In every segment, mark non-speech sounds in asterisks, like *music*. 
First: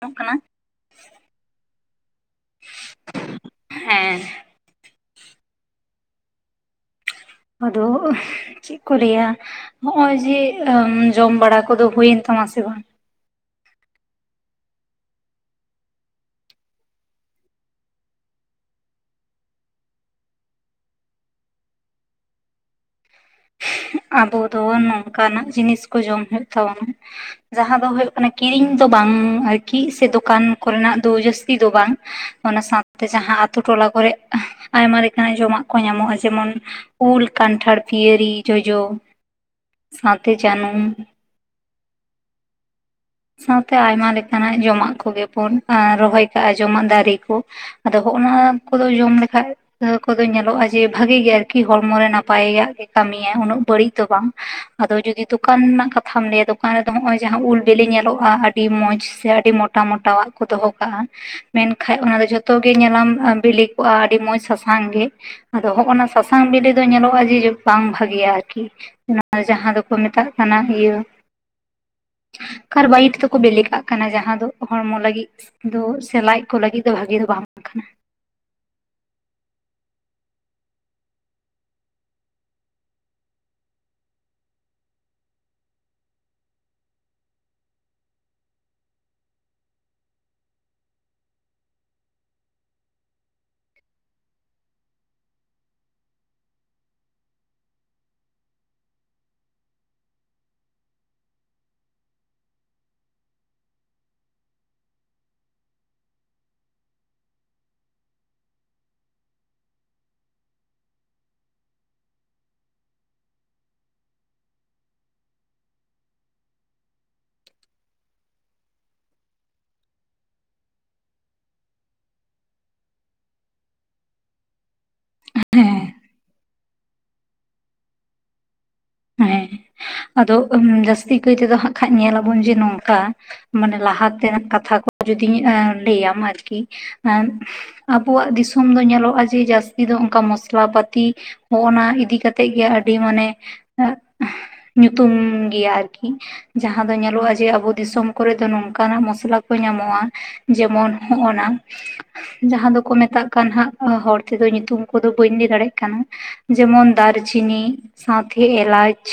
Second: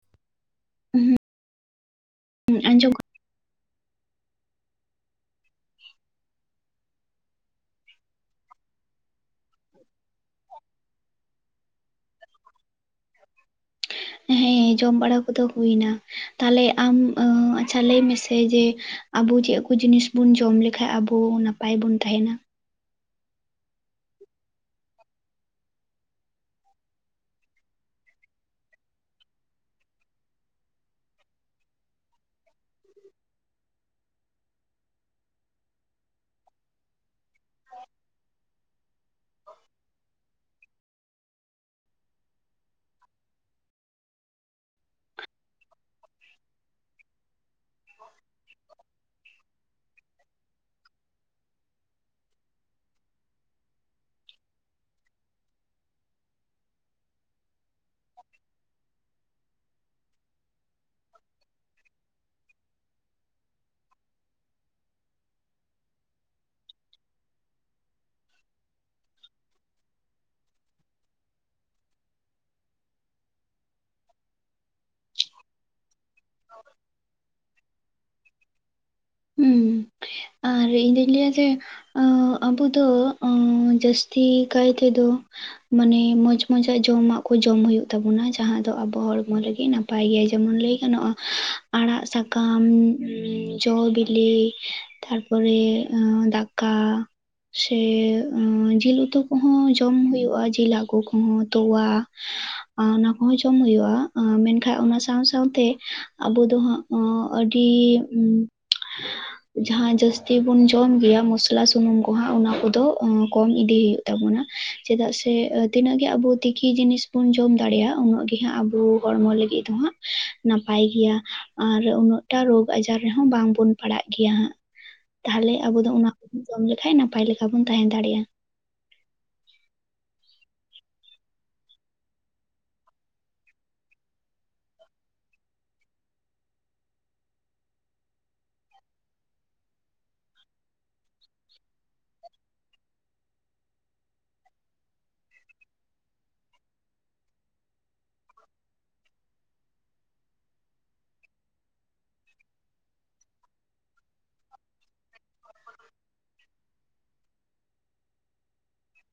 *unintelligible* ᱠᱟᱱᱟ ᱦᱩᱸ ᱦᱩᱸ ᱟᱸᱡᱚᱢ *unintelligible* ᱦᱮᱸ ᱟᱫᱚ ᱪᱮᱫ ᱠᱚ ᱞᱟᱹᱭᱟ ᱱᱚᱜᱼᱚᱭ ᱡᱮ ᱡᱚᱢ ᱵᱟᱲᱟ ᱠᱚᱫᱚ ᱦᱩᱭᱮᱱ ᱛᱟᱢᱟ ᱥᱮ ᱵᱟᱝ ᱦᱮᱸ ᱡᱚᱢ ᱵᱟᱲᱟ ᱠᱚᱫᱚ ᱦᱩᱭ ᱮᱱᱟ ᱛᱟᱦᱚᱞᱮ ᱟᱢ ᱟᱪᱪᱷᱟ ᱞᱟᱹᱭ ᱢᱮᱥᱮ ᱡᱮ ᱟᱵᱚ ᱪᱮᱫ ᱠᱚ ᱡᱤᱱᱤᱥ ᱵᱩᱱ ᱡᱚᱢ ᱞᱮᱠᱷᱟᱡ ᱟᱵᱚ ᱱᱟᱯᱟᱭ ᱵᱚᱱ ᱛᱟᱦᱮᱱᱟ ᱟᱵᱚ ᱫᱚ ᱱᱚᱝᱠᱟᱱᱟᱜ ᱡᱤᱱᱤᱥ ᱠᱚ ᱡᱚᱢ ᱦᱩᱭᱩᱜ ᱛᱟᱵᱚᱱᱟ ᱡᱟᱦᱟᱸ ᱫᱚ ᱦᱩᱭᱩᱜ ᱠᱟᱱᱟ ᱠᱤᱨᱤᱧ ᱫᱚ ᱵᱟᱝ ᱟᱨᱠᱤ ᱥᱮ ᱫᱚᱠᱟᱱ ᱠᱚᱨᱮᱱᱟᱜ ᱫᱚ ᱡᱟᱹᱥᱛᱤ ᱫᱚ ᱵᱟᱝ ᱚᱱᱟ ᱥᱟᱶᱛᱮ ᱡᱟᱦᱟᱸ ᱟᱛᱩ ᱴᱚᱞᱟ ᱠᱚᱨᱮ ᱟᱭᱢᱟ ᱞᱮᱠᱟᱱᱟᱜ ᱡᱚᱢᱟᱜ ᱠᱚ ᱧᱟᱢᱚᱜᱼᱟ ᱡᱮᱢᱚᱱ ᱩᱞ ᱠᱟᱱᱴᱷᱟᱲ ᱯᱤᱭᱟᱹᱨᱤ ᱡᱚᱡᱚ ᱥᱟᱶᱛᱮ ᱡᱟᱹᱱᱩᱢ ᱥᱟᱶᱛᱮ ᱟᱭᱢᱟ ᱞᱮᱠᱟᱱᱟᱜ ᱡᱚᱢᱟᱜ ᱠᱚᱜᱮᱵᱚᱱ ᱨᱚᱦᱚᱭ ᱠᱟᱜᱼᱟ ᱡᱚᱢᱟᱜ ᱫᱟᱨᱮ ᱠᱚ ᱟᱫᱚ ᱱᱚᱜᱼᱱᱟ ᱠᱚᱫᱚ ᱡᱚᱢ ᱞᱮᱠᱷᱟᱡ ᱠᱚᱫᱚ ᱧᱮᱞᱚᱜᱼᱟ ᱡᱮ ᱵᱷᱟᱜᱤ ᱜᱮ ᱟᱨᱠᱤ ᱦᱚᱲᱢᱚᱨ ᱨᱮ ᱱᱟᱯᱟᱭᱟᱜ ᱜᱮ ᱠᱟᱹᱢᱤᱭᱟ, ᱩᱱᱟᱹᱜ ᱵᱟᱹᱲᱤᱡ ᱫᱚ ᱵᱟᱝ᱾ ᱟᱫᱚ ᱡᱩᱫᱤ ᱫᱚᱠᱟᱱ ᱨᱮᱱᱟᱜ ᱠᱟᱛᱷᱟᱢ ᱞᱟᱹᱭᱟ, ᱫᱚᱠᱟᱱ ᱨᱮᱫᱚ ᱱᱚᱜ-ᱚᱭ ᱡᱟᱦᱟᱸ ᱩᱞ ᱵᱤᱞᱤ ᱧᱮᱞᱚᱜᱼᱟ ᱟᱹᱰᱤ ᱢᱚᱸᱪᱷ ᱥᱮ ᱟᱹᱰᱤ ᱢᱚᱴᱟ ᱢᱚᱴᱟᱣᱟᱜ ᱠᱚ ᱫᱚᱦᱚ ᱠᱟᱜᱼᱟ᱾ ᱢᱮᱱᱠᱟᱡ ᱚᱱᱟ ᱫᱚ ᱡᱷᱚᱛᱚ ᱜᱮ ᱧᱮᱞᱟᱢ ᱵᱤᱞᱤ ᱠᱚᱜᱼᱟ ᱟᱹᱰᱤ ᱢᱚᱸᱡᱽ ᱥᱟᱥᱟᱝ ᱜᱮ᱾ ᱟᱫᱚ ᱱᱚᱜᱼᱱᱟ ᱥᱟᱥᱟᱝ ᱵᱤᱞᱤ ᱫᱚ ᱧᱮᱞᱚᱜᱼᱟ ᱡᱮ ᱵᱟᱝ ᱵᱷᱟᱜᱮᱭᱟ ᱟᱨᱠᱤ᱾ ᱚᱱᱟ ᱡᱟᱦᱟᱸ ᱫᱚᱠᱚ ᱢᱮᱛᱟᱜ ᱠᱟᱱᱟ ᱤᱭᱟᱹ ᱠᱟᱨᱵᱟᱭᱤᱴ ᱛᱮᱠᱚ ᱵᱮᱞᱮᱠᱟᱜ ᱠᱟᱱᱟ, ᱡᱟᱦᱟᱸ ᱫᱚ ᱦᱚᱲᱢᱚ ᱞᱟᱹᱜᱤᱫ ᱫᱚ ᱥᱮ ᱞᱟᱡ ᱠᱚ ᱞᱟᱹᱜᱤᱫ ᱫᱚ ᱵᱷᱟᱜᱤ ᱫᱚ ᱵᱟᱝ ᱠᱟᱱᱟ᱾ ᱦᱩᱸ, ᱟᱨ ᱤᱧᱫᱚᱧ ᱞᱟᱹᱭᱟ ᱡᱮ ᱚ ᱟᱵᱚ ᱫᱚ ᱟᱹ ᱡᱟᱹᱥᱛᱤ ᱠᱟᱭ ᱛᱮᱫᱚ ᱢᱟᱱᱮ ᱢᱚᱸᱡᱽ ᱢᱚᱸᱡᱟᱜ ᱡᱚᱢᱟᱜ ᱠᱚ ᱡᱚᱢ ᱦᱩᱭᱩᱜ ᱛᱟᱵᱚᱱᱟ ᱡᱟᱦᱟᱸ ᱫᱚ ᱟᱵᱚ ᱦᱚᱲᱢᱚ ᱞᱟᱹᱜᱤᱫ ᱱᱟᱯᱼᱼ ᱯᱟᱭ ᱜᱮᱭᱟ ᱡᱮᱢᱚᱱ ᱞᱟᱹᱭ ᱜᱟᱱᱚᱜᱼᱟ, ᱟᱲᱟᱜ ᱥᱟᱠᱟᱢ ᱡᱚ ᱵᱤᱼᱼ ᱞᱤ ᱛᱟᱨᱯᱚᱨᱮ ᱫᱟᱠᱟ᱾ ᱥᱮ, ᱡᱤᱞ ᱩᱛᱩ ᱠᱚᱦᱚᱸ ᱡᱚᱢ ᱦᱩᱭᱩᱜᱼᱟ, ᱡᱤᱞ ᱦᱟᱜᱩ ᱠᱚᱦᱚᱸ ᱛᱚᱣᱟ ᱟᱺ ᱚᱱᱟ ᱠᱚᱦᱚᱸ ᱡᱚᱢ ᱦᱩᱭᱩᱜᱼᱟ ᱟᱺ ᱢᱮᱱᱠᱷᱟᱡ ᱚᱱᱟ ᱥᱟᱶ ᱥᱟᱶᱛᱮ ᱟᱵᱚ ᱫᱚ ᱦᱟᱸᱜ ᱚᱸ ᱟᱹᱰᱤ *inaudible* ᱡᱟᱦᱟᱸ ᱡᱟᱹᱥᱛᱤ ᱵᱩᱱ ᱡᱚᱢᱜᱮᱭᱟ ᱢᱚᱥᱞᱟ ᱥᱩᱱᱩᱢ ᱠᱚᱦᱟᱸᱜ ᱚᱱᱟ ᱠᱚᱫᱚ ᱠᱚᱢ ᱤᱫᱤ ᱦᱩᱭᱩᱜᱼᱼ ᱛᱟᱵᱚᱱᱟ ᱪᱮᱫᱟᱜ ᱥᱮ ᱛᱤᱱᱟᱹᱜ ᱜᱮ ᱟᱵᱚ ᱛᱤᱠᱤ ᱡᱤᱱᱤᱥ ᱵᱚᱱ ᱡᱚᱢ ᱫᱟᱲᱮᱜᱼᱟ ᱩᱱᱟᱹᱜ ᱜᱮ ᱦᱟᱸᱜ ᱟᱵᱚ ᱦᱚᱲᱢᱚ ᱞᱟᱹᱜᱤᱫ ᱫᱚᱦᱟᱸᱜ ᱱᱟᱯᱟᱭ ᱜᱮᱭᱟ, ᱟᱨ ᱩᱱᱟᱹᱜᱴᱟ ᱨᱳᱜᱽ ᱟᱡᱟᱨ ᱨᱮᱦᱚᱸ ᱵᱟᱝ ᱵᱚᱱ ᱯᱟᱲᱟᱜ ᱜᱮᱭᱟ ᱦᱟᱸᱜ ᱛᱟᱦᱚᱞᱮ ᱟᱵᱚ ᱦᱮᱸ ᱫᱚ ᱚᱱᱟ ᱠᱚᱵᱚᱱ ᱡᱚᱢ ᱞᱮᱠᱷᱟᱡ ᱱᱟᱯᱟᱭ ᱞᱮᱠᱟ ᱵᱚᱱ ᱛᱟᱦᱮᱸ ᱫᱟᱲᱮᱭᱟᱜᱼᱟ᱾ ᱦᱮᱸ, ᱟᱫᱚ ᱡᱟᱹᱥᱛᱤ ᱠᱟᱹᱭ ᱛᱮᱫᱚ ᱦᱟᱸᱜ ᱠᱷᱟᱡ ᱧᱮᱞᱟᱵᱚᱱ ᱡᱮ ᱱᱚᱝᱠᱟ ᱢᱟᱱᱮ ᱞᱟᱦᱟ ᱛᱮᱱᱟᱜ ᱠᱟᱛᱷᱟ ᱠᱚ ᱡᱩᱫᱤ ᱞᱟᱹᱭᱟᱢ ᱟᱨᱠᱤ ᱮᱸ ᱟᱵᱚᱣᱟᱜ ᱫᱤᱥᱚᱢ ᱫᱚ ᱧᱮᱞᱚᱜᱼᱟ ᱡᱮ ᱡᱟᱹᱥᱛᱤ ᱫᱚ ᱚᱱᱠᱟ ᱢᱚᱥᱞᱟ ᱯᱟᱹᱛᱤ ᱱᱚᱜᱼ ᱱᱟ ᱤᱫᱤ ᱠᱟᱛᱮᱜ ᱜᱮ ᱟᱹᱰᱤ ᱢᱟᱱᱮ ᱮᱜ, ᱧᱩᱛᱩᱢ ᱜᱮᱭᱟ ᱟᱨᱠᱤ, ᱡᱟᱦᱟᱸ ᱫᱚ ᱧᱮᱞᱚᱜᱼᱟ ᱡᱮ ᱟᱵᱚ ᱫᱤᱥᱚᱢ ᱠᱚᱨᱮ ᱫᱚ ᱱᱚᱝᱠᱟ ᱱᱟᱜ ᱢᱚᱥᱞᱟ ᱠᱚ ᱧᱟᱢᱚᱜᱼᱟ᱾ ᱡᱮᱢᱚᱱ ᱱᱚᱜᱼ ᱱᱟ᱾ ᱡᱟᱦᱟᱸ ᱫᱚᱠᱚ ᱢᱮᱛᱟᱜ ᱠᱟᱱ ᱦᱟᱸᱜ ᱦᱚᱲ ᱛᱮᱫᱚ ᱧᱩᱛᱩᱢ ᱠᱚᱫᱚ ᱵᱟᱹᱧ ᱞᱟᱹᱭ ᱫᱟᱲᱮᱜ ᱠᱟᱱᱟ᱾ ᱡᱮᱢᱚᱱ ᱫᱟᱨᱪᱤᱱᱤ, ᱥᱟᱶᱛᱮ ᱮᱞᱟᱪᱷ,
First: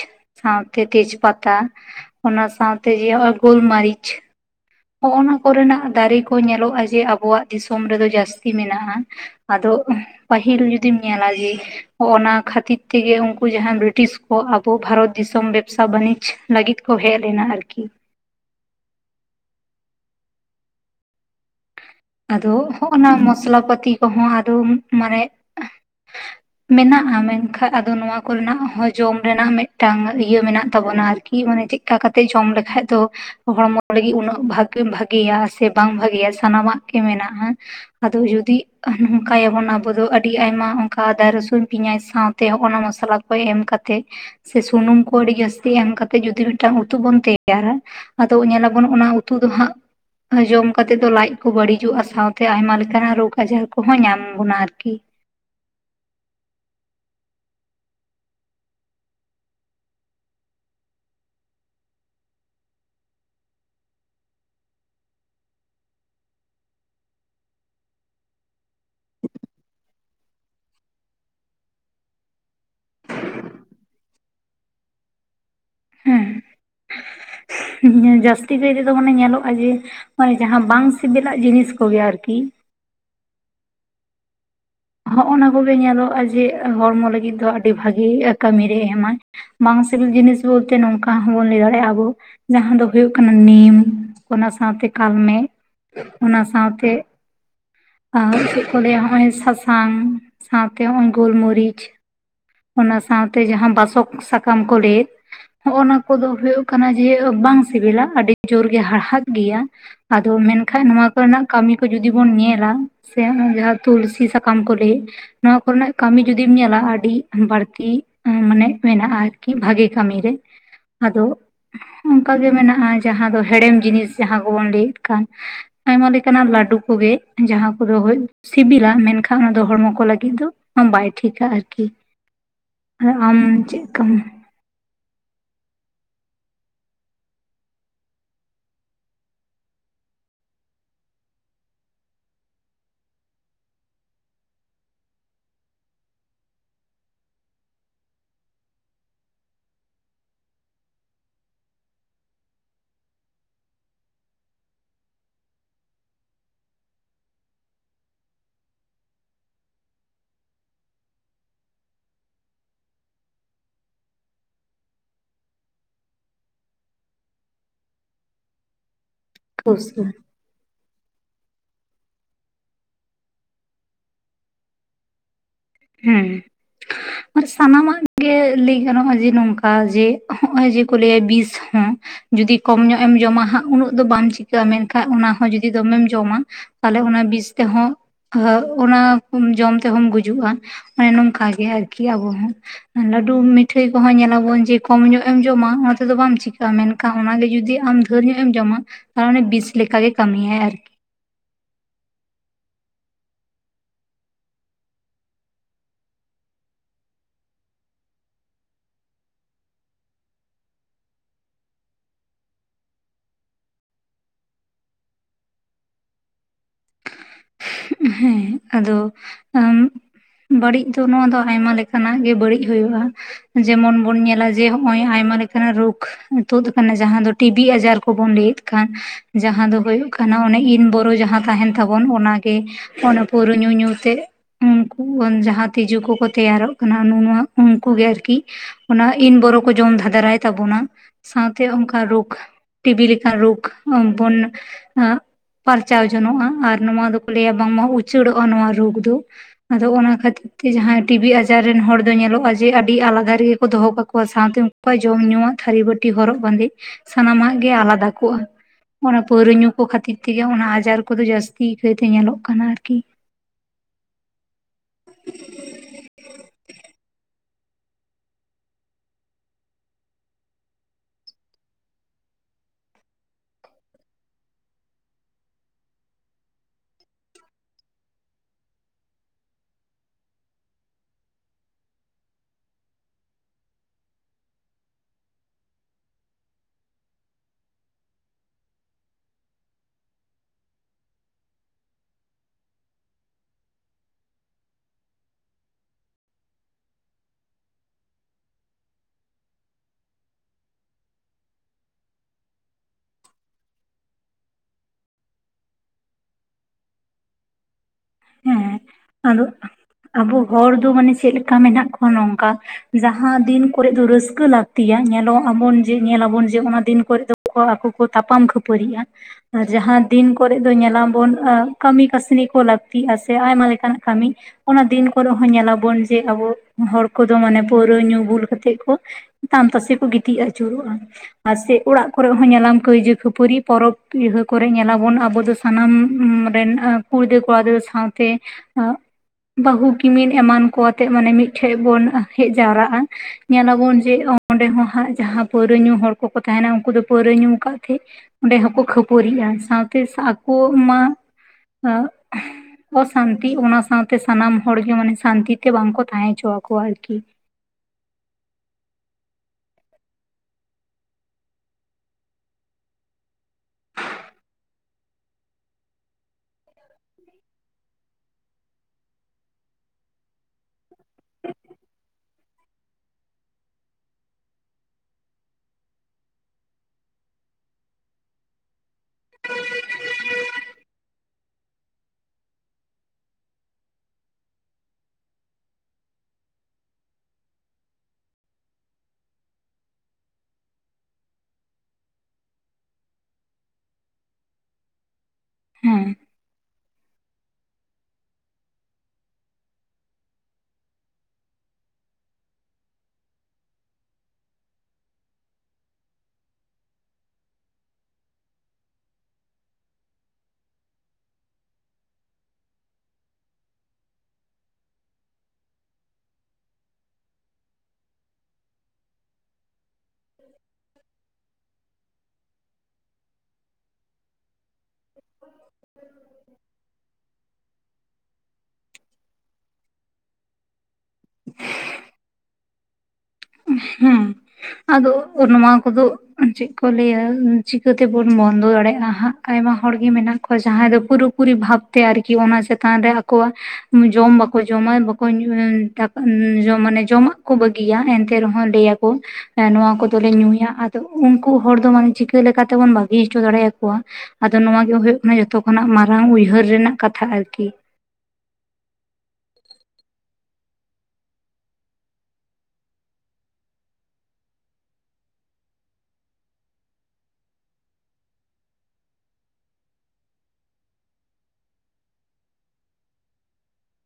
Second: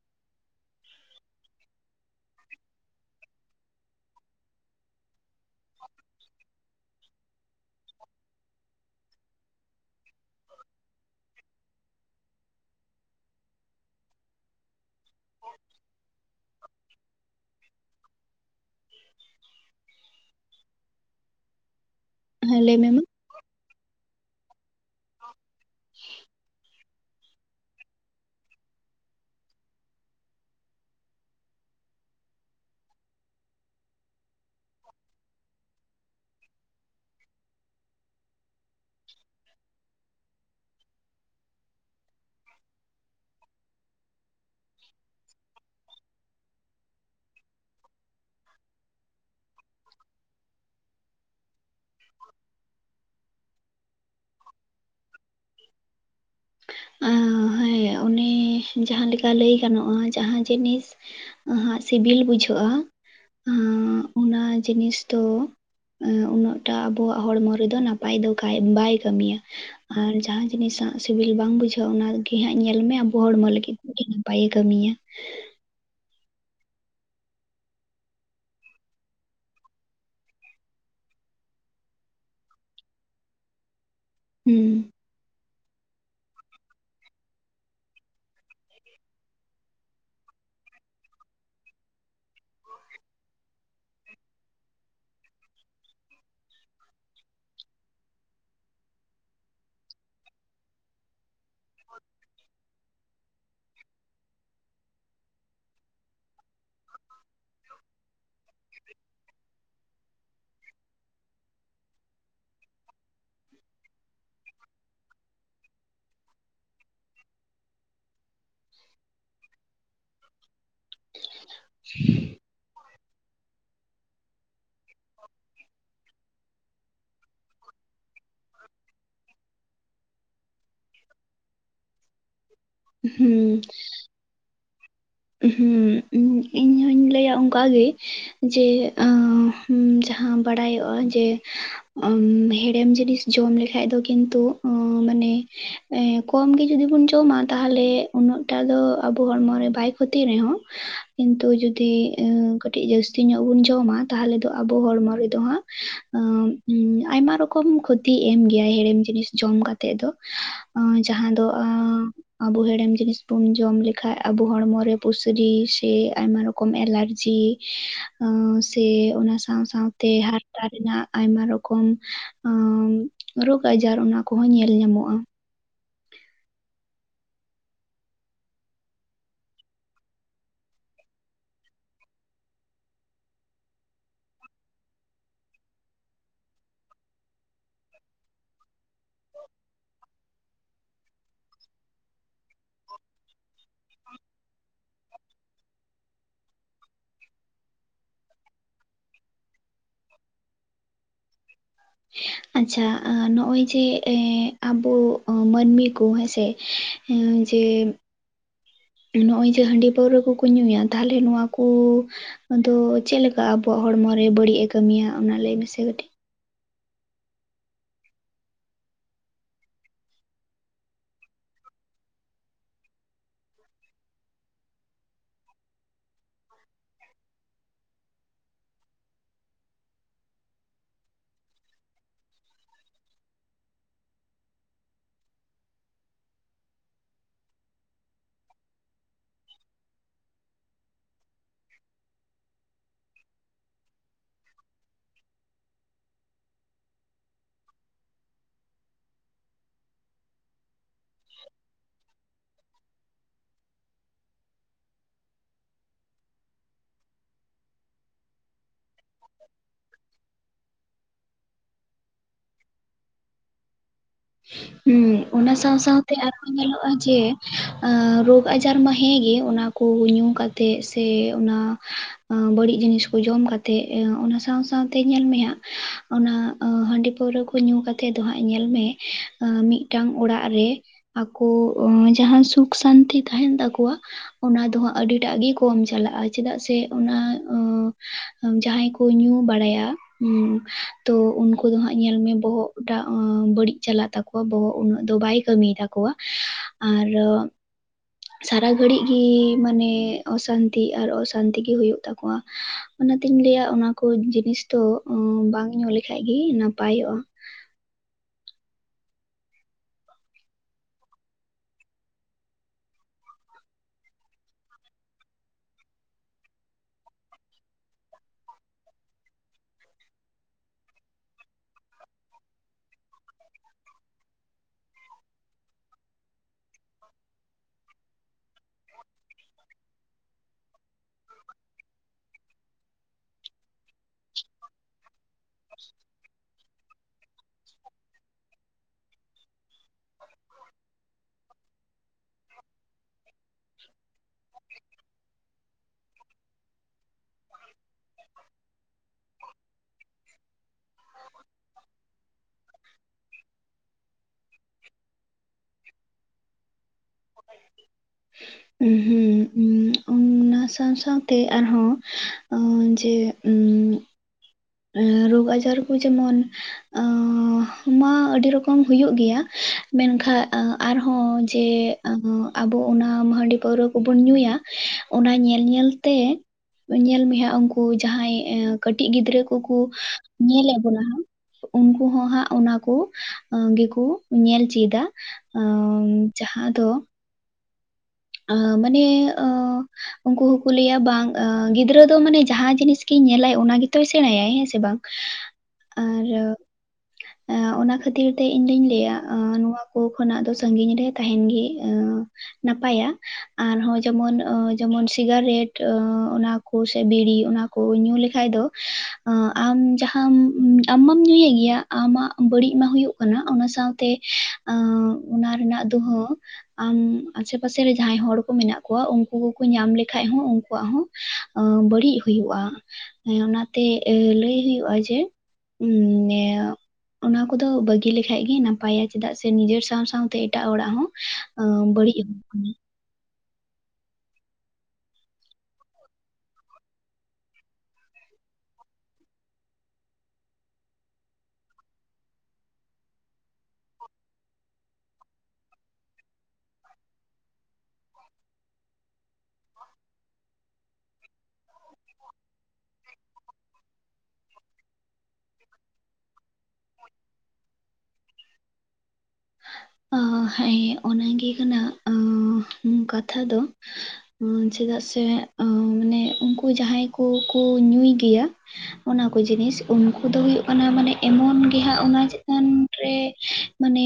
ᱥᱟᱶᱛᱮ ᱛᱮᱡᱽ ᱯᱟᱛᱟ, ᱚᱱᱟ ᱥᱟᱶᱛᱮ ᱡᱮ ᱚ ᱜᱳᱞᱢᱟᱹᱨᱤᱪᱷ᱾ ᱱᱚᱜ ᱱᱟ ᱠᱚᱨᱮᱱᱟᱜ ᱫᱟᱨᱮ ᱠᱚ ᱧᱮᱞᱚᱜᱼᱟ ᱡᱮ ᱟᱵᱚᱣᱟᱜ ᱫᱤᱥᱚᱢ ᱨᱮᱫᱚ ᱡᱟᱹᱥᱛᱤ ᱢᱮᱱᱟᱜᱼᱟ᱾ ᱟᱫᱚ ᱯᱟᱹᱦᱤᱞ ᱡᱩᱫᱤᱢ ᱧᱮᱞᱟ ᱡᱮ, ᱚᱱᱟ ᱠᱷᱟᱹᱛᱤᱨ ᱛᱮᱜᱮ ᱩᱱᱠᱩ ᱡᱟᱦᱟᱸᱭ ᱵᱨᱤᱴᱤᱥ ᱠᱚ ᱟᱵᱚ ᱵᱷᱟᱨᱚᱛ ᱫᱤᱥᱚᱢ ᱵᱮᱵᱽᱥᱟ ᱵᱟᱱᱤᱡᱽ ᱞᱟᱹᱜᱤᱫ ᱠᱚ ᱦᱮᱡ ᱞᱮᱱᱟ ᱟᱨᱠᱤ᱾ ᱟᱫᱚ ᱦᱮᱸ ᱞᱟᱹᱭ ᱢᱮ ᱱᱚᱸᱜᱼ ᱢᱟ ᱱᱟ ᱢᱚᱥᱞᱟ ᱯᱟᱹᱛᱤ ᱠᱚᱦᱚᱸ ᱟᱫᱚ ᱢᱟᱱᱮᱜ ᱢᱮᱱᱟᱜᱼᱟ ᱢᱮᱱᱠᱟᱱ ᱟᱫᱚ ᱱᱚᱣᱟ ᱠᱚᱨᱮᱱᱟᱜ ᱦᱚᱸ ᱡᱚᱢ ᱨᱮᱱᱟᱜ ᱢᱤᱫᱴᱟᱝ ᱤᱭᱟᱹ ᱢᱮᱱᱟᱜ ᱛᱟᱵᱚᱱᱟ ᱟᱨᱠᱤ ᱢᱟᱱᱮ ᱪᱮᱫᱼᱼ ᱮᱠᱟ ᱠᱟᱛᱮᱜ ᱡᱚᱢ ᱞᱮᱠᱷᱟᱡ ᱫᱚ ᱦᱚᱲᱢᱚ ᱞᱟᱹᱜᱤᱫ ᱩᱱᱟᱹᱜ ᱵᱷᱟᱜᱤ ᱵᱷᱟᱜᱮᱭᱟ ᱥᱮ ᱵᱟᱝ ᱵᱷᱟᱜᱮᱭᱟ ᱥᱟᱱᱟᱢᱟᱜ ᱠᱤ ᱢᱮᱱᱟᱜᱼᱟ᱾ ᱟᱫᱚ ᱡᱚᱫᱤ ᱱᱚᱝᱠᱟᱭᱟᱵᱚᱱ ᱟᱵᱚ ᱫᱚ ᱟᱹᱰᱤ ᱟᱭᱢᱟ ᱚᱱᱠᱟ ᱟᱫᱟ ᱨᱟᱥᱩᱱ ᱯᱮᱸᱭᱟᱡᱽ ᱥᱟᱶᱛᱮ ᱱᱚᱜ ᱱᱟ ᱢᱚᱥᱞᱟ *unintelligible* ᱮᱢ ᱠᱟᱛᱮᱫ ᱥᱮ ᱥᱩᱱᱩᱢ ᱠᱚ ᱟᱹᱰᱤ ᱡᱟᱹᱥᱛᱤ ᱮᱢ ᱠᱟᱛᱮᱫ ᱡᱩᱫᱤ ᱢᱤᱫᱴᱟᱝ ᱩᱛᱩ ᱵᱚᱱ ᱛᱮᱭᱟᱨᱟ, ᱟᱫᱚ ᱧᱮᱞᱟᱵᱚᱱ ᱚᱱᱟ ᱩᱛᱩ ᱫᱚ ᱦᱟᱸᱜ ᱡᱚᱢ ᱠᱟᱛᱮᱜ ᱫᱚ ᱞᱟᱡ ᱠᱚ ᱵᱟᱹᱲᱤᱡᱚᱜᱼᱟ ᱥᱟᱶᱛᱮ ᱟᱭᱢᱟ ᱞᱮᱠᱟᱱᱟᱜ ᱨᱳᱜᱽ ᱟᱡᱟᱨ ᱠᱚᱦᱚᱸ ᱧᱟᱢ ᱵᱚᱱᱟ ᱟᱨᱠᱤ᱾ ᱟᱺ ᱦᱮᱸ, ᱩᱱᱤ ᱡᱟᱦᱟᱸ ᱞᱮᱠᱟ ᱞᱟᱹᱭ ᱜᱟᱱᱚᱜᱼᱟ ᱡᱟᱦᱟᱸ ᱡᱤᱱᱤᱥ ᱟᱹᱦᱟᱸᱜ ᱥᱤᱵᱤᱞ ᱵᱩᱡᱷᱟᱹᱜᱼᱟ ᱚᱱᱟ ᱡᱤᱱᱤᱥ ᱫᱚ ᱩᱱᱟᱹᱜᱴᱟ ᱟᱵᱚᱣᱟᱜ ᱦᱚᱲᱢᱚ ᱨᱮᱫᱚ ᱱᱟᱯᱟᱭ ᱫᱚ ᱵᱟᱭ ᱠᱟᱹᱢᱤᱭᱟ᱾ ᱟᱨ ᱡᱟᱦᱟᱸ ᱡᱤᱱᱤᱥ ᱦᱟᱸᱜ ᱥᱤᱵᱤᱞ ᱵᱟᱝ ᱵᱩᱡᱼᱼ ᱡᱷᱟᱹᱣ ᱚᱱᱟᱨᱮᱜᱮ ᱦᱟᱸᱜ ᱧᱮᱞ ᱢᱮ ᱟᱵᱚ ᱦᱚᱲᱢᱚ ᱞᱟᱹᱜᱤᱫ ᱛᱮ ᱟᱹᱰᱤ ᱱᱟᱯᱟᱭᱮ ᱠᱟᱹᱢᱤᱭᱟ᱾ ᱦᱩᱸ, ᱡᱟᱹᱥᱛᱤ ᱠᱟᱹᱭ ᱛᱮᱫᱚ ᱢᱟᱱᱮ ᱧᱮᱞᱚᱜᱼᱟ ᱡᱮ ᱦᱳᱭ ᱡᱟᱦᱟᱸ ᱵᱟᱝ ᱥᱤᱵᱤᱞᱟᱜ ᱡᱤᱱᱤᱥ ᱠᱚᱜᱮ ᱟᱨᱠᱤ᱾ ᱦᱩᱸ ᱦᱚᱜᱼ ᱱᱟ ᱠᱚᱜᱮ ᱧᱮᱞᱚᱜᱼᱟ ᱡᱮ ᱦᱚᱲᱢᱚ ᱞᱟᱹᱜᱤᱫ ᱫᱚ ᱟᱹᱰᱤ ᱵᱷᱟᱜᱤ ᱠᱟᱹᱢᱤᱨᱮ ᱮᱢᱟᱭ ᱵᱟᱝ ᱥᱤᱵᱤᱞ ᱡᱤᱱᱤᱥ ᱵᱚᱞᱛᱮ ᱱᱚᱝᱠᱟ ᱦᱚᱸᱵᱚᱱ ᱞᱟᱹᱭ ᱫᱟᱲᱮᱭᱟᱜᱼᱟ ᱟᱵᱚ ᱡᱟᱦᱟᱸ ᱫᱚ ᱦᱩᱭᱩᱜ ᱠᱟᱱᱟ ᱱᱤᱢ ᱚᱱᱟ ᱥᱟᱶᱛᱮ ᱠᱟᱞᱢᱮᱜ ᱚᱱᱟ ᱥᱟᱶᱛᱮ ᱟᱨ ᱪᱮᱫ ᱠᱚ ᱦᱚᱸᱜᱼᱚᱭ ᱥᱟ ᱠᱟᱝ ᱥᱟᱶᱛᱮ ᱱᱚᱜᱼᱚᱭ ᱜᱳᱞᱢᱚᱨᱤᱪ ᱚᱱᱟ ᱥᱟᱶᱛᱮ ᱡᱟᱦᱟᱸ ᱵᱟᱥᱚᱠ ᱥᱟᱠᱟᱢ ᱠᱚ ᱞᱟᱹᱭᱮᱫ ᱦᱚᱜᱱᱟ ᱚᱱᱚᱠᱚ ᱫᱚ ᱦᱩᱭᱩᱜ ᱠᱟᱱᱟ ᱡᱮ ᱵᱟᱝ ᱥᱤᱵᱤᱞᱟ ᱟᱹᱰᱤ ᱡᱳᱨ ᱜᱮ ᱦᱟᱲᱦᱟᱫ ᱜᱮᱭᱟ ᱟᱫᱚ ᱢᱮᱱᱠᱷᱟᱱ ᱱᱚᱣᱟ ᱠᱚᱨᱮᱱᱟᱜ ᱠᱟᱹᱢᱤ ᱠᱚ ᱡᱩᱚᱫᱤ ᱵᱚᱱ ᱧᱮᱞᱟ ᱥᱮ ᱡᱟᱦᱟᱸ ᱛᱩᱞᱥᱤ ᱥᱟᱠᱼᱼ ᱠᱟᱢ ᱠᱚ ᱞᱟᱹᱭᱮᱫ ᱱᱚᱣᱟ ᱠᱚᱨᱮᱱᱟᱜ ᱠᱟᱹᱢᱤ ᱡᱩᱫᱤᱢ ᱧᱮᱞᱟ ᱟᱹᱰᱤ ᱵᱟᱹᱲᱛᱤ ᱢᱟᱱᱮ ᱢᱮᱱᱟᱜᱼᱟ ᱟᱨᱠᱤ ᱵᱷᱟᱜᱤ ᱠᱟᱹᱢᱤ ᱨᱮ ᱟᱫᱚ ᱚᱱᱠᱟᱜᱮ ᱢᱮᱱᱟᱜᱼᱟ ᱡᱟᱦᱟᱸ ᱫᱚ ᱦᱮᱲᱮᱢ ᱡᱤᱱᱤᱥ ᱡᱟᱦᱟᱸ ᱠᱚᱵᱚᱱ ᱞᱟᱹᱭᱮᱫ ᱠᱟᱱ ᱟᱭᱢᱟ ᱞᱮᱠᱟᱱᱟᱜ ᱞᱟᱹᱰᱩ ᱠᱚᱜᱮ ᱡᱟᱦᱟᱸ ᱠᱚᱫᱚ ᱥᱤᱵᱤᱞᱟ ᱢᱮᱱᱠᱷᱟᱱ ᱠᱷᱟᱱ ᱚᱱᱟ ᱫᱚ ᱦᱚᱲᱢᱚ ᱠᱚ ᱞᱟᱹᱜᱤᱫ ᱫᱚ ᱵᱟᱭ ᱴᱷᱤᱠᱟ ᱟᱨᱠᱤ ᱟᱢ ᱦᱩᱸ ᱪᱮᱫᱠᱟᱢ ᱦᱸᱮ ᱤᱧ ᱦᱚᱧ ᱞᱟᱹᱭᱟ ᱚᱱᱠᱟᱜᱤ ᱡᱮ ᱚᱸ ᱡᱟᱦᱟᱸ ᱵᱟᱲᱟᱭᱚᱜᱼᱟ ᱡᱮ ᱩ ᱦᱮᱲᱮᱢ ᱡᱤᱱᱤᱥ ᱡᱚᱢ ᱞᱮᱠᱷᱟᱡ ᱫᱚ ᱚ ᱠᱤᱱᱛᱩ ᱢᱟᱱᱮ ᱠᱚᱢ ᱜᱮ ᱡᱩᱫᱤ ᱵᱚᱱ ᱡᱚᱢᱟ ᱛᱟᱦᱚᱞᱮ ᱩᱱᱟᱹᱜ ᱴᱟ ᱫᱚ ᱟᱵᱚ ᱦᱚᱲᱢᱚ ᱵᱟᱭ ᱠᱷᱚᱛᱤ ᱨᱮᱦᱚᱸ ᱠᱤᱱᱛᱩ ᱡᱩᱫᱤ ᱠᱟᱹᱴᱤᱡ ᱡᱟᱹᱥᱛᱤ ᱧᱚᱜ ᱵᱚᱱ ᱡᱚᱢᱟ ᱛᱟᱦᱚᱞᱮ ᱫᱚ ᱟᱵᱚ ᱦᱚᱲᱢᱚ ᱨᱮᱫᱚ ᱦᱟᱸᱜ ᱟᱭᱢᱟ ᱨᱚᱠᱚᱢ ᱠᱷᱚᱛᱤ ᱮᱢ ᱜᱮᱭᱟ ᱦᱮᱲᱮᱢ ᱡᱤᱱᱤᱥ ᱡᱚᱢ ᱠᱟᱛᱮᱜ ᱫᱚ ᱡᱟᱦᱟᱸ ᱫᱚ ᱚᱸᱻ ᱟᱵᱚ ᱦᱮᱲᱮᱢ ᱡᱤᱱᱤᱥ ᱵᱩᱱ ᱡᱚᱢ ᱞᱮᱠᱟᱱ ᱟᱵᱚ ᱦᱚᱲᱢᱚ ᱨᱮ ᱯᱩᱥᱨᱤ ᱥᱮ ᱟᱭᱢᱟ ᱨᱚᱠᱚᱢ ᱮᱞᱟᱨᱡᱤ ᱚᱸ ᱥᱮ ᱚᱱᱟ ᱥᱟᱶ ᱥᱟᱶ ᱛᱮ ᱠᱩᱥᱤᱭᱟᱜᱼᱟ ᱟᱨ ᱟᱜ ᱨᱮᱱᱟᱜ ᱟᱭᱢᱟ ᱨᱚᱠᱚᱢ ᱚᱸ ᱨᱳᱜᱽ ᱟᱡᱟᱨ ᱚᱱᱟ ᱠᱚᱦᱚᱸ ᱧᱮᱞ ᱧᱟᱢᱚᱜᱼᱟ ᱾ ᱦᱮᱸ ᱟᱨ ᱥᱟᱱᱟᱢᱟᱜ ᱜᱮ ᱞᱟᱹᱭ ᱜᱟᱱᱚᱜᱼᱟ ᱡᱮ ᱱᱚᱝᱠᱟ ᱡᱮ ᱦᱚᱜ ᱚᱭ ᱡᱮ ᱠᱚ ᱞᱟᱹᱭᱟ ᱵᱤᱥ ᱦᱚᱸ ᱡᱩᱫᱤ ᱠᱚᱢ ᱧᱚᱜ ᱮᱢ ᱡᱚᱢᱟ ᱦᱟᱸᱜ ᱩᱱᱟᱹᱜ ᱫᱚ ᱵᱟᱢ ᱪᱤᱠᱟᱹᱜᱼᱟ ᱢᱮᱱᱠᱷᱟᱱ ᱚᱱᱟ ᱦᱚᱸ ᱡᱩᱚᱫᱤ ᱫᱚᱢᱮᱢ ᱡᱚᱢᱟ ᱛᱟᱦᱞᱮ ᱚᱱᱟ ᱵᱤᱥ ᱛᱮᱦᱚᱸ ᱚᱱᱟ ᱡᱚᱢ ᱛᱮᱦᱚᱢ ᱜᱩᱡᱩᱜᱼᱟ ᱾ ᱚᱱᱮ ᱱᱚᱝᱠᱟ ᱜᱮ ᱟᱨᱠᱤ ᱟᱵᱚ ᱦᱚᱸ ᱞᱟᱹᱰᱩ ᱢᱤᱴᱷᱟᱹᱭ ᱠᱚᱦᱚᱸ ᱧᱮᱞᱟᱵᱚᱱ ᱡᱮ ᱠᱚᱢ ᱧᱚᱜ ᱮᱢ ᱡᱚᱢᱟ ᱚᱱᱟ ᱛᱮᱫᱚ ᱵᱟᱢ ᱪᱤᱠᱟᱹᱜᱼᱟ ᱢᱮᱱᱠᱷᱟᱱ ᱠᱟᱱ ᱚᱱᱟᱜᱮ ᱡᱩᱫᱤ ᱟᱢ ᱰᱷᱮᱨ ᱧᱚᱜ ᱮᱢ ᱡᱚᱢᱟ ᱛᱟᱦᱟᱞᱮ ᱵᱤᱥ ᱞᱮᱠ ᱜᱮᱭ ᱠᱟᱹᱢᱤᱭᱟ ᱟᱨᱠᱤ *inaudible* ᱟᱪᱪᱷᱟ ᱱᱚᱜᱼᱚᱭ ᱡᱮ ᱟᱵᱚ ᱢᱟᱹᱱᱢᱤ ᱠᱚ ᱦᱮᱸᱥᱮ ᱡᱮᱻ *inaudible* ᱱᱚᱜ ᱚᱭ ᱡᱮ ᱦᱟᱺᱰᱤ ᱯᱟᱹᱣᱨᱟᱹ ᱠᱚᱠᱚ ᱧᱩᱭᱟ ᱛᱟᱦᱚᱞᱮ ᱱᱚᱣᱟ ᱠᱚ ᱟᱫᱚ ᱪᱮᱫᱞᱮᱠᱟ ᱟᱵᱚᱣᱟᱜ ᱦᱚᱲᱢᱚᱨᱮ ᱵᱟᱹᱲᱤᱡ ᱮ ᱠᱟᱹᱢᱤᱭᱟ ᱚᱱᱟ ᱞᱟᱹᱭ ᱢᱮᱥᱮ ᱠᱟᱹᱴᱤᱡ ᱦᱮᱸ ᱟᱫᱚ ᱟᱢ ᱵᱟᱹᱲᱤᱡ ᱫᱚ ᱱᱚᱣᱟ ᱫᱚ ᱟᱭᱢᱟ ᱞᱮᱠᱟᱱᱟᱜ ᱜᱮ ᱵᱟᱹᱲᱤᱡ ᱦᱳᱭᱳᱜᱼᱟ ᱾ ᱡᱮᱢᱚᱱ ᱵᱚᱱ ᱧᱮᱞᱟ ᱡᱮ ᱱᱚᱜ-ᱚᱭ ᱟᱭᱢᱟ ᱞᱮᱠᱟᱱᱟᱜ ᱨᱳᱠ ᱛᱩᱫ ᱟᱠᱟᱱᱟ ᱡᱟᱦᱟᱸ ᱫᱚ ᱴᱤᱵᱤ ᱟᱡᱟᱨ ᱠᱚᱵᱚᱱ ᱞᱟᱹᱭᱮᱫ ᱠᱟᱱ ᱡᱟᱦᱟᱸ ᱫᱚ ᱦᱩᱭᱩᱜ ᱠᱟᱱᱟ ᱚᱱᱮ ᱤᱱᱵᱳᱨᱳ ᱡᱟᱦᱟᱸ ᱛᱟᱦᱮᱱ ᱛᱟᱵᱚᱱ ᱚᱱᱟᱜᱮ ᱚᱱᱟ ᱯᱟᱹᱣᱨᱟᱹ ᱧᱩ ᱧᱩ ᱛᱮ ᱩᱱᱠᱩ ᱡᱟᱦᱟᱸ ᱛᱤᱡᱩ ᱠᱚᱠᱚ ᱛᱮᱭᱟᱨᱚᱜ ᱠᱟᱱᱟ ᱱᱚᱣᱟ ᱩᱱᱠᱩ ᱜᱮ ᱟᱨᱠᱤ ᱚᱱᱟ ᱤᱱ ᱵᱚᱨᱚ ᱠᱚ ᱡᱚᱢ ᱫᱷᱟᱫᱨᱟᱭ ᱛᱟᱵᱚᱱᱟ ᱥᱟᱶᱛᱮ ᱚᱱᱠᱟ ᱨᱳᱜᱽ ᱴᱤᱵᱤ ᱞᱮᱠᱟᱱ ᱨᱳᱜᱽ ᱵᱚᱱ ᱯᱟᱨᱪᱟᱣ ᱡᱚᱱᱚᱜ-ᱟ ᱟᱨ ᱱᱚᱣᱟ ᱫᱚᱠᱚ ᱞᱟᱹᱭᱟ ᱵᱟᱝᱢᱟ ᱩᱪᱟᱹᱲᱚᱜ-ᱟ ᱱᱚᱣᱟ ᱨᱳᱜ ᱫᱚ ᱟᱫᱚ ᱚᱱᱟ ᱠᱷᱟᱹᱛᱤᱨ ᱡᱟᱦᱟᱸᱭ ᱴᱤᱵᱷᱤ ᱟᱡᱟᱨ ᱨᱮᱱ ᱦᱚᱲ ᱫᱚ ᱧᱮᱞᱚᱜ-ᱟ ᱡᱮ ᱟᱹᱰᱤ ᱟᱞᱟᱫᱟ ᱨᱮᱜᱮ ᱠᱚ ᱫᱚᱦᱚ ᱠᱟᱠᱚᱣᱟ ᱥᱟᱶᱛᱮ ᱚᱠᱚ ᱡᱚᱢ ᱧᱩᱣᱟᱜ ᱛᱷᱟᱹᱨᱤ ᱵᱟᱹᱴᱤ ᱦᱚᱨᱚᱜ ᱵᱟᱸᱫᱮ ᱥᱟᱱᱟᱢᱟᱜ ᱜᱮ ᱟᱞᱟᱫᱟ ᱠᱚᱜ-ᱟ ᱾ ᱚᱱᱟ ᱯᱟᱹᱣᱨᱟᱹ ᱧᱩ ᱠᱚ ᱠᱷᱟᱹᱛᱤᱨ ᱛᱮᱜᱮ ᱚᱱᱟ ᱟᱡᱟᱨ ᱠᱚᱫᱚ ᱡᱟᱹᱥᱛᱤ ᱤᱠᱟᱹᱛᱮ ᱧᱮᱞᱚᱜ ᱠᱟᱱᱟ ᱟᱨᱠᱤ ᱦᱩᱸ ᱚᱱᱟ ᱥᱟᱶ ᱥᱟᱶᱛᱮ ᱟᱨᱦᱚᱸ ᱧᱮᱞᱚᱜ-ᱟ ᱡᱮ ᱨᱳᱜ ᱟᱡᱟᱨ ᱢᱟ ᱦᱮᱸᱜᱮ ᱚᱱᱟ ᱠᱚ ᱧᱩ ᱠᱟᱛᱮᱜ ᱥᱮ ᱚᱱᱟ ᱵᱟᱹᱲᱤᱡ ᱡᱤᱱᱤᱥ ᱠᱚ ᱡᱚᱢ ᱠᱟᱛᱮ ᱚᱱᱟ ᱥᱟᱶ ᱥᱟᱶ ᱥᱟᱶᱛᱮ ᱧᱮᱞ ᱢᱮ ᱦᱟᱸᱜ ᱚᱱᱟ ᱦᱟᱺᱰᱤ ᱯᱟᱹᱣᱨᱟᱹ ᱠᱚ ᱧᱩ ᱠᱟᱛᱮᱫ ᱫᱚ ᱦᱟᱸᱜ ᱧᱮᱞ ᱢᱮ ᱢᱤᱫᱴᱟᱝ ᱚᱲᱟᱜ ᱨᱮ ᱟᱠᱚ ᱡᱟᱦᱟᱸ ᱥᱩᱠ ᱥᱟᱱᱛᱤ ᱛᱟᱦᱮᱱ ᱛᱟᱠᱚᱣᱟ ᱚᱱᱟ ᱫᱚᱦᱚᱸ ᱟᱹᱰᱤᱴᱟᱜ ᱜᱮ ᱠᱚᱢ ᱪᱟᱞᱟᱜ-ᱟ ᱪᱮᱫᱟᱜ ᱥᱮ ᱚᱱᱟ ᱡᱟᱦᱟᱸᱭ ᱠᱚ ᱧᱩ ᱵᱟᱲᱟᱭᱟ ᱛᱚ ᱩᱱᱠᱩ ᱫᱚ ᱦᱟᱸᱜ ᱧᱮᱞᱢᱮ ᱵᱚᱦᱚᱜᱴᱟᱜ ᱵᱟᱹᱲᱤᱡ ᱪᱟᱞᱟᱜ ᱛᱟᱠᱚᱣᱟ ᱵᱚᱦᱚᱜ ᱩᱱᱟᱹᱜ ᱫᱚ ᱵᱟᱭ ᱠᱟᱹᱢᱤᱭ ᱛᱟᱠᱚᱣᱟ ᱟᱨ ᱥᱟᱨᱟ ᱜᱷᱟᱹᱲᱤᱡ ᱜᱮ ᱢᱟᱱᱮ ᱚᱥᱟᱱᱛᱤ ᱟᱨ ᱚᱥᱟᱱᱛᱤ ᱜᱮ ᱦᱩᱭᱩᱜ ᱛᱟᱠᱚᱣᱟ ᱚᱱᱟᱛᱮᱧ ᱞᱟᱹᱭᱟ ᱚᱱᱟ ᱠᱚ ᱡᱤᱱᱤᱥ ᱫᱚ ᱵᱟᱝ ᱧᱩ ᱞᱮᱠᱷᱟᱡ ᱜᱮ ᱱᱟᱯᱟᱭᱚᱜ-ᱟ ᱦᱮᱸ ᱟᱫᱚ ᱟᱵᱚ ᱦᱚᱲ ᱫᱚ ᱢᱟᱱᱮ ᱪᱮᱫ ᱞᱮᱠᱟ ᱢᱮᱱᱟᱜ ᱠᱚᱣᱟ ᱱᱚᱝᱠᱟ ᱡᱟᱦᱟᱸ ᱫᱤᱱ ᱠᱚᱨᱮ ᱫᱚ ᱨᱟᱹᱥᱠᱟᱹ ᱞᱟᱹᱠᱛᱤᱭᱟ ᱧᱮᱞᱚᱜ ᱟᱵᱚᱱ ᱡᱮ ᱧᱮᱞᱟᱵᱚᱱ ᱡᱮ ᱚᱱᱟ ᱫᱤᱱ ᱠᱚᱨᱮ ᱫᱚ ᱟᱠᱚ ᱠᱚ ᱛᱟᱯᱟᱢ ᱠᱷᱟᱹᱯᱟᱹᱨᱤᱜ-ᱟ ᱟᱨ ᱡᱟᱦᱟᱸ ᱫᱤᱱ ᱠᱚᱨᱮ ᱫᱚ ᱧᱮᱞᱟᱵᱚᱱ ᱠᱟᱹᱢᱤ ᱠᱟᱹᱥᱱᱤ ᱠᱚ ᱞᱟᱹᱠ ᱛᱤᱜ-ᱟ ᱥᱮ ᱟᱭᱢᱟ ᱞᱮᱠᱟᱱᱟᱜ ᱠᱟᱹᱢᱤ ᱚᱱᱟ ᱫᱤᱱ ᱠᱚᱨᱮ ᱦᱚᱸ ᱧᱮᱞᱟᱵᱚᱱ ᱡᱮ ᱟᱵᱚ ᱦᱚᱲ ᱠᱚᱫᱚ ᱢᱟᱱᱮ ᱯᱟᱹᱣᱨᱟᱹ ᱧᱩ ᱵᱩᱞ ᱠᱟ ᱠᱟᱛᱮᱜ ᱠᱚ ᱛᱟᱢ ᱛᱟᱥᱮ ᱠᱚ ᱜᱤᱛᱤᱡ ᱟᱹᱪᱩᱨᱚᱜ-ᱟ ᱟᱨ ᱥᱮ ᱚᱲᱟᱜ ᱠᱚᱨᱮᱜ ᱦᱚᱸ ᱧᱮᱞᱟᱢ ᱠᱟᱹᱭᱡᱟᱹ ᱠᱷᱟᱹᱯᱟᱹᱨᱤ ᱯᱚᱨᱚᱵ ᱦᱟᱹ ᱠᱚᱨᱮᱜ ᱧᱮᱞᱟᱵᱚᱱ ᱟᱵᱚ ᱥᱟᱱᱟᱢ ᱨᱮᱱ ᱠᱩᱲᱤ ᱜᱤᱫᱽᱨᱟᱹ ᱠᱚᱲᱟ ᱜᱤᱫᱽᱨᱟᱹ ᱥᱟᱶᱛᱮ ᱵᱟᱹᱦᱩ ᱠᱤᱢᱤᱱ ᱮᱢᱟᱱ ᱠᱚ ᱟᱛᱮᱜ ᱢᱟᱱᱮ ᱢᱤᱫᱴᱷᱮᱡ ᱵᱚᱱ ᱦᱮᱡ ᱡᱟᱣᱨᱟᱜ-ᱟ ᱧᱮᱞᱟᱵᱚᱱ ᱡᱮ ᱚᱸᱰᱮ ᱦᱚᱸ ᱦᱟᱸᱜ ᱡᱟᱦᱟᱸ ᱯᱟᱹᱣᱨᱟᱹ ᱧᱩ ᱦᱚᱲ ᱠᱚᱠᱚ ᱛᱟᱦᱮᱱᱟ ᱩᱱᱠᱩ ᱫᱚ ᱯᱟᱹᱣᱨᱟᱹ ᱧᱩ ᱟᱠᱟᱫ ᱛᱟᱦᱮᱸ ᱚᱸᱰᱮ ᱦᱚᱸᱠᱚ ᱠᱷᱟᱹᱯᱟᱹᱨᱤᱜ-ᱟ ᱥᱟᱶᱛᱮ ᱟᱠᱚ ᱢᱟ ᱚᱥᱟᱱᱛᱤ ᱚᱱᱟ ᱥᱟᱶᱛᱮ ᱥᱟᱱᱟᱢ ᱦᱚᱲᱜᱮ ᱢᱟᱱᱮ ᱥᱟᱱᱛᱤ ᱛᱮ ᱵᱟᱝᱠᱚ ᱛᱟᱦᱮᱸ ᱦᱚᱪᱚ ᱟᱠᱚᱣᱟ ᱟᱨᱠᱤ ᱦᱩᱸ ᱚᱱᱟ ᱥᱟᱶ ᱥᱟᱶᱛᱮ ᱟᱨᱦᱚᱸ ᱡᱮ ᱨᱳᱜ ᱟᱡᱟᱨ ᱠᱚ ᱡᱮᱢᱚᱱ ᱟᱸᱻ ᱢᱟ ᱟᱹᱰᱤ ᱨᱚᱠᱚᱢ ᱦᱩᱭᱩᱜ ᱜᱮᱭᱟ ᱢᱮᱱᱠᱷᱟᱱ ᱟᱨᱦᱚᱸ ᱡᱮ ᱟᱵᱚ ᱚᱱᱟ ᱦᱟᱺᱰᱤ ᱯᱟᱹᱣᱨᱟᱹ ᱠᱚᱵᱚᱱ ᱧᱩᱭᱟ ᱚᱱᱟ ᱧᱮᱞ ᱧᱮᱞ ᱛᱮ ᱧᱮᱞ ᱢᱮᱦ ᱩᱱᱠᱩ ᱡᱟᱦᱟᱸᱭ ᱠᱟᱹᱴᱤᱡ ᱜᱤᱫᱽᱨᱟᱹ ᱠᱚᱠᱚ ᱧᱮᱞᱮᱫ ᱵᱚᱱᱟ ᱩᱱᱠᱩ ᱦᱚᱸ ᱦᱟᱸᱜ ᱚᱱᱟᱠᱩ ᱜᱮᱠᱚ ᱧᱮᱞ ᱪᱮᱫᱟ ᱟ ᱡᱟᱦᱟᱸ ᱫᱚ ᱟ ᱢᱟᱱᱮ ᱟ ᱩᱱᱠᱩ ᱦᱚᱸᱠᱚ ᱞᱟᱹᱭᱟ ᱵᱟᱝ ᱜᱤᱫᱨᱟᱹ ᱫᱚ ᱢᱟᱱᱮ ᱡᱟᱦᱟᱸ ᱡᱤᱱᱤᱥ ᱜᱮ ᱧᱮᱞᱟᱭ ᱚᱱᱟ ᱜᱮᱛᱚᱭ ᱥᱮᱬᱟᱭ ᱦᱮᱸ ᱥᱮ ᱵᱟᱝ ᱦᱮᱸ ᱟᱨ *inaudible* ᱚᱱᱟ ᱠᱷᱟᱹᱛᱤᱨ ᱛᱮ ᱤᱧᱫᱩᱧ ᱞᱟᱹᱭᱟ ᱱᱚᱣᱟ ᱠᱚ ᱠᱷᱚᱱᱟᱜ ᱫᱚ ᱥᱟᱹᱜᱤᱧ ᱨᱮ ᱛᱟᱦᱮᱱ ᱜᱮ ᱱᱟᱯᱟᱭᱟ ᱟᱨᱦᱚᱸ ᱡᱮᱢᱚᱱ ᱡᱮᱢᱚᱱ ᱥᱤᱜᱟᱨᱮᱴ ᱚᱱᱟᱠᱚ ᱥᱮ ᱵᱤᱲᱤ ᱚᱱᱟᱠᱚ ᱧᱩ ᱞᱮᱠᱷᱟᱡ ᱫᱚ ᱟᱢ ᱡᱟᱦᱟᱸ ᱟᱢ ᱢᱟᱢ ᱧᱩᱭ ᱜᱮᱭᱟ ᱟᱢᱟᱜ ᱵᱟᱹᱲᱤᱡ ᱢᱟ ᱦᱩᱭᱩᱜ ᱚᱱᱟ ᱚᱱᱟ ᱥᱟᱶᱛᱮ ᱚᱸ ᱚᱱᱟ ᱨᱮᱱᱟᱜ ᱫᱩᱦᱟᱹ ᱟᱢ ᱟᱥᱮ ᱯᱟᱥᱮ ᱥᱮ ᱨᱮ ᱡᱟᱦᱟᱸᱭ ᱦᱚᱲ ᱠᱚ ᱢᱮᱱᱟᱜ ᱠᱚᱣᱟ ᱩᱝᱠᱩ ᱠᱚᱠᱚ ᱧᱟᱢ ᱞᱮᱠᱷᱟᱡ ᱦᱚᱸ ᱩᱝᱠᱩᱣᱟᱜ ᱦᱚᱸ ᱵᱟᱹᱲᱤᱡ ᱦᱩᱭᱩᱜᱼᱟ ᱚᱱᱟᱛᱮ ᱮ ᱞᱟᱹᱭ ᱦᱩᱭᱩᱜ ᱡᱮ ᱮᱸ ᱚᱱᱟ ᱠᱚᱫᱚ ᱵᱟᱹᱜᱤ ᱞᱮᱠ ᱠᱷᱟᱡ ᱜᱮ ᱱᱟᱯᱟᱭᱟ ᱪᱮᱫᱟᱜ ᱥᱮ ᱱᱤᱡᱮᱨ ᱥᱟᱶ ᱥᱟᱶᱶᱛᱮ ᱮᱴᱟᱜ ᱦᱚᱲᱟᱜ ᱦᱚᱸ ᱮᱸ ᱵᱟᱹᱲᱤᱡ ᱦᱚᱭᱩᱜ ᱠᱟᱱᱟ᱾ ᱦᱩᱸ ᱟᱫᱚ ᱱᱚᱣᱟ ᱠᱚᱫᱚ ᱪᱮᱜ ᱠᱚ ᱞᱟᱹᱭᱟ ᱪᱤᱠᱟᱹᱛᱮᱵᱚᱱ ᱵᱚᱱᱫᱚ ᱫᱟᱲᱮᱜᱼᱟ ᱦᱟᱸᱜ ᱟᱭᱢᱟ ᱦᱚᱲᱜᱮ ᱢᱮᱱᱟᱜ ᱠᱚᱣᱟ ᱡᱟᱦᱟᱸᱭ ᱫᱚ ᱯᱩᱨᱩ ᱯᱩᱨᱤ ᱵᱷᱟᱵ ᱛᱮ ᱟᱨᱠᱤ ᱚᱱᱟ ᱪᱮᱛᱟᱱ ᱨᱮ ᱟᱠᱚᱣᱟᱜ ᱡᱚᱢ ᱵᱟᱠᱚ ᱡᱚᱢᱟ ᱵᱟᱠᱚᱟ ᱢᱟᱱᱮ ᱡᱚᱢᱟᱜ ᱠᱚ ᱵᱟᱹᱜᱤᱭᱟ ᱮᱱᱛᱮ ᱛᱮ ᱨᱮᱦᱚᱸ ᱞᱟᱹᱭᱟᱠᱚ ᱮᱸ ᱱᱚᱣᱟ ᱠᱚᱫᱚᱞᱮ ᱧᱩᱭᱟ᱾ ᱛᱚ ᱩᱜᱠᱩ ᱦᱚᱲ ᱫᱚ ᱢᱟᱱᱮ ᱪᱤᱠᱟᱹ ᱞᱮᱠᱟᱛᱮᱵᱚᱱ ᱵᱟᱹᱜᱤ ᱦᱚᱪᱚ ᱫᱟᱲᱮᱭᱟᱠᱚᱣᱟ? ᱟᱫᱚ ᱱᱚᱣᱟ ᱜᱮ ᱦᱳᱭᱳᱜ ᱠᱟᱱᱟ ᱡᱚᱛᱚ ᱠᱷᱚᱱᱟᱜ ᱢᱟᱨᱟᱝ ᱩᱭᱦᱟᱹᱨ ᱨᱮᱱᱟᱜ ᱠᱟᱛᱷᱟ ᱟᱨᱠᱤ᱾ ᱚ ᱦᱮᱸ ᱚᱱᱟᱜᱮ ᱠᱟᱱᱟ ᱚᱸ ᱠᱟᱛᱷᱟ ᱫᱚ᱾ ᱪᱮᱫᱟᱜ ᱥᱮ ᱚᱸ ᱢᱟᱱᱮ ᱩᱝᱠᱩ ᱡᱟᱦᱟᱸᱭ ᱠᱚᱠᱚ ᱧᱩᱭ ᱜᱮᱭᱟ᱾ ᱚᱱᱟ ᱠᱚ ᱡᱤᱱᱤᱥ ᱩᱱᱠᱩ ᱫᱚ ᱦᱩᱭᱩᱜ ᱠᱟᱱᱟ ᱢᱟᱱᱮ ᱮᱢᱚᱱ ᱜᱮᱦᱟᱸᱜ ᱚᱱᱟ ᱪᱮᱛᱟᱱ ᱨᱮ ᱢᱟᱱᱮ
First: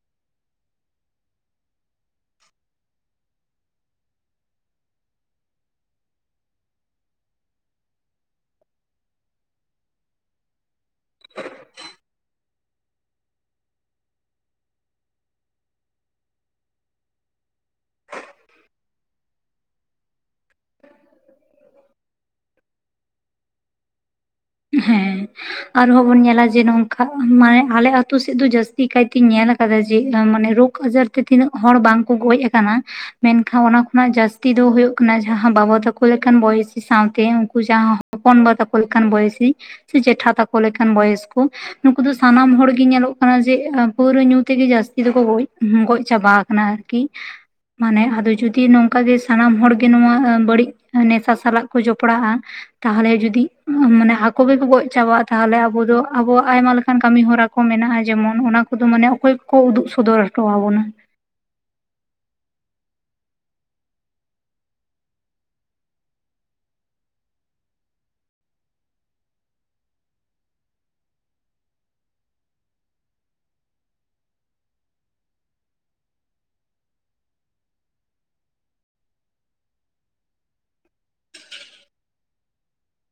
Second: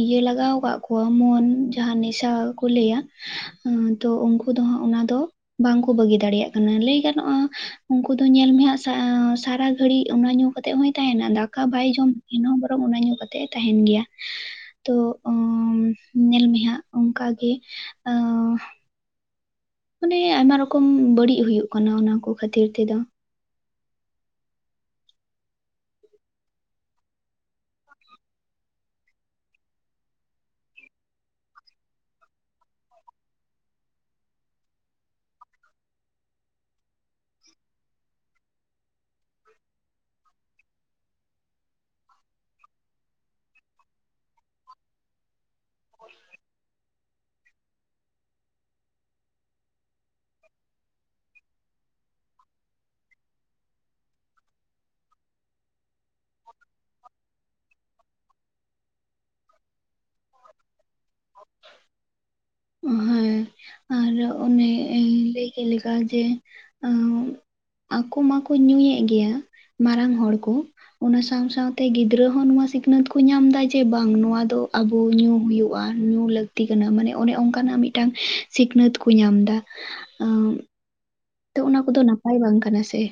ᱤᱭᱟᱹ ᱞᱟᱜᱟᱣ ᱠᱟᱜ ᱠᱚᱣᱟ ᱮᱢᱚᱱ ᱡᱟᱦᱟᱸ ᱱᱮᱥᱟ ᱠᱚ ᱞᱟᱹᱭᱟ᱾ ᱛᱚ ᱩᱱᱠᱩ ᱫᱚ ᱦᱟᱸᱜ ᱚᱱᱟ ᱫᱚ ᱵᱟᱝᱠᱩ ᱵᱟᱹᱜᱤ ᱫᱟᱲᱮᱭᱟᱜ ᱠᱟᱱᱟ ᱞᱟᱹᱭ ᱜᱟᱱᱚᱜᱼᱟ ᱩᱱᱠᱩ ᱫᱚ ᱧᱮᱞ ᱢᱮ ᱦᱟᱸᱜ ᱥᱟ ᱥᱟᱨᱟ ᱜᱷᱟᱹᱲᱤᱜ ᱚᱱᱟ ᱧᱩ ᱠᱟᱛᱮᱜ ᱦᱚᱸᱭ ᱛᱟᱦᱮᱱᱟ ᱫᱟᱠᱟ ᱵᱟᱭ ᱡᱚᱢ ᱮᱱᱦᱚᱸ ᱵᱚᱨᱚᱝ ᱚᱱᱟ ᱧᱩ ᱠᱟᱛᱮᱜ ᱛᱟᱦᱮᱱ ᱜᱮᱭᱟ᱾ ᱛᱚ ᱚᱸ ᱧᱮᱞ ᱢᱮ ᱦᱟᱸᱜ ᱚᱱᱠᱟᱜᱮ ᱚᱸ ᱢᱟᱱᱮ ᱟᱭᱢᱟ ᱨᱚᱠᱚᱢ ᱵᱟᱹᱲᱤᱜ ᱦᱩᱭᱩᱜ ᱠᱟᱱᱟ ᱚᱱᱟ ᱠᱚ ᱠᱷᱟᱹᱛᱤᱨ ᱛᱮᱫᱚ᱾ ᱦᱮᱸ ᱟᱨᱦᱚᱸ ᱵᱚᱱ ᱧᱮᱞᱟ ᱡᱮ ᱱᱚᱝᱠᱟ ᱢᱟᱱᱮ ᱟᱞᱮ ᱟᱛᱩ ᱥᱮᱫ ᱫᱚ ᱡᱟᱹᱥᱛᱤ ᱠᱟᱭᱛᱮᱧ ᱧᱮᱞ ᱟᱠᱟᱫᱟ ᱡᱮ ᱢᱟᱱᱮ ᱨᱳᱜᱽ ᱟᱡᱟᱨ ᱛᱮ ᱛᱤᱱᱟᱹᱜ ᱦᱚᱲ ᱵᱟᱝᱠᱚ ᱜᱚᱡ ᱟᱠᱟᱱᱟ ᱢᱮᱱᱠᱷᱟᱱ ᱚᱱᱟ ᱠᱷᱚᱱᱟᱜ ᱡᱟᱹᱥᱛᱤ ᱫᱚ ᱦᱟᱭᱳᱜ ᱠᱟᱱᱟ ᱡᱟᱦᱟᱸ ᱵᱟᱵᱟᱚ ᱛᱟᱠᱚ ᱞᱮᱠᱟᱱ ᱵᱚᱭᱮᱥ ᱥᱟᱶᱛᱮ ᱩᱝᱠᱩ ᱡᱟᱦᱟᱸ ᱦᱚᱯᱚᱱᱵᱟ ᱛᱟᱠᱚ ᱞᱮᱠᱟᱱ ᱵᱚᱭᱮᱥᱤ ᱥᱮ ᱡᱮᱴᱷᱟ ᱛᱟᱠᱚ ᱞᱮᱠᱟᱱ ᱵᱚᱭᱚᱥ ᱠᱚ ᱱᱩᱠᱩ ᱫᱚ ᱥᱟᱱᱟᱢ ᱦᱚᱲᱜᱮ ᱧᱮᱞᱚᱜ ᱠᱟᱱᱟ ᱡᱮ ᱯᱟᱹᱣᱨᱟᱹ ᱧᱩ ᱛᱮᱜᱮ ᱡᱟᱹᱥᱛᱤ ᱫᱚᱠᱚ ᱜᱚᱡ ᱜᱚᱡ ᱪᱟᱵᱟᱣ ᱠᱟᱱᱟ᱾ ᱠᱤ ᱢᱟᱱᱮ ᱟᱫᱚ ᱡᱩᱫᱤ ᱱᱚᱝᱠᱟ ᱜᱮ ᱥᱟᱱᱟᱢ ᱦᱚᱲ ᱜᱮ ᱱᱚᱣᱟ ᱵᱟᱹᱲᱤᱡ ᱱᱮᱥᱟ ᱥᱟᱞᱟᱜ ᱠᱚ ᱡᱚᱯᱲᱟᱜᱼᱟ ᱛᱟᱦᱞᱮ ᱡᱩᱫᱤ ᱢᱟᱱᱮ ᱠᱚᱜᱮ ᱠᱚ ᱜᱚᱡ ᱪᱟᱵᱟᱜᱼᱟ ᱛᱟᱦᱞᱮ ᱟᱵᱚ ᱫᱚ ᱟᱵᱚᱣᱟᱜ ᱟᱭᱢᱟ ᱞᱮᱠᱟᱱ ᱠᱟᱹᱢᱤ ᱦᱚᱨᱟ ᱠᱚ ᱢᱮᱱᱟᱜᱼᱟ ᱡᱮᱢᱚᱱ ᱚᱱᱟ ᱠᱚᱫᱚ ᱢᱟᱱᱮ ᱚᱠᱚᱭ ᱠᱚ ᱩᱫᱩᱜ ᱥᱚᱫᱚᱨ ᱦᱚᱴᱚᱣ ᱟᱵᱚᱱᱟ? ᱦᱮᱸ *unintelligible* ᱟᱨ ᱚᱱᱮ ᱞᱟᱹᱭ ᱮᱸ ᱠᱮᱜ ᱞᱮᱠᱟ ᱡᱮ ᱟᱸ ᱟᱠᱚ ᱢᱟᱠᱚ ᱧᱩᱭᱮᱫ ᱜᱮᱭᱟ ᱢᱟᱨᱟᱝ ᱦᱚᱲ ᱠᱚ᱾ ᱚᱱᱟ ᱥᱟᱶ ᱥᱟᱶᱛᱮ ᱜᱤᱫᱽᱨᱟᱹ ᱦᱚᱸ ᱱᱚᱣᱟ ᱥᱤᱠᱷᱱᱟᱹᱛ ᱠᱚ ᱧᱟᱢᱫᱟ ᱡᱮ ᱵᱟᱝ ᱱᱚᱣᱟ ᱫᱚ ᱟᱵᱚ ᱧᱩ ᱦᱩᱭᱩᱜᱼᱟ ᱧᱩ ᱞᱟᱹᱠᱛᱤ ᱠᱟᱱᱟ ᱢᱟᱱᱮ ᱚᱱᱮ ᱚᱝᱠᱟᱱᱟᱜ ᱢᱤᱫᱴᱟᱱ ᱥᱤᱠᱷᱱᱟᱹᱛ ᱠᱚ ᱧᱟᱢᱫᱟ᱾ ᱟᱸ ᱛᱚ ᱚᱱᱟ ᱠᱚᱫᱚ ᱱᱟᱯᱟᱭ ᱵᱟᱝ ᱠᱟᱱᱟ ᱥᱮ᱾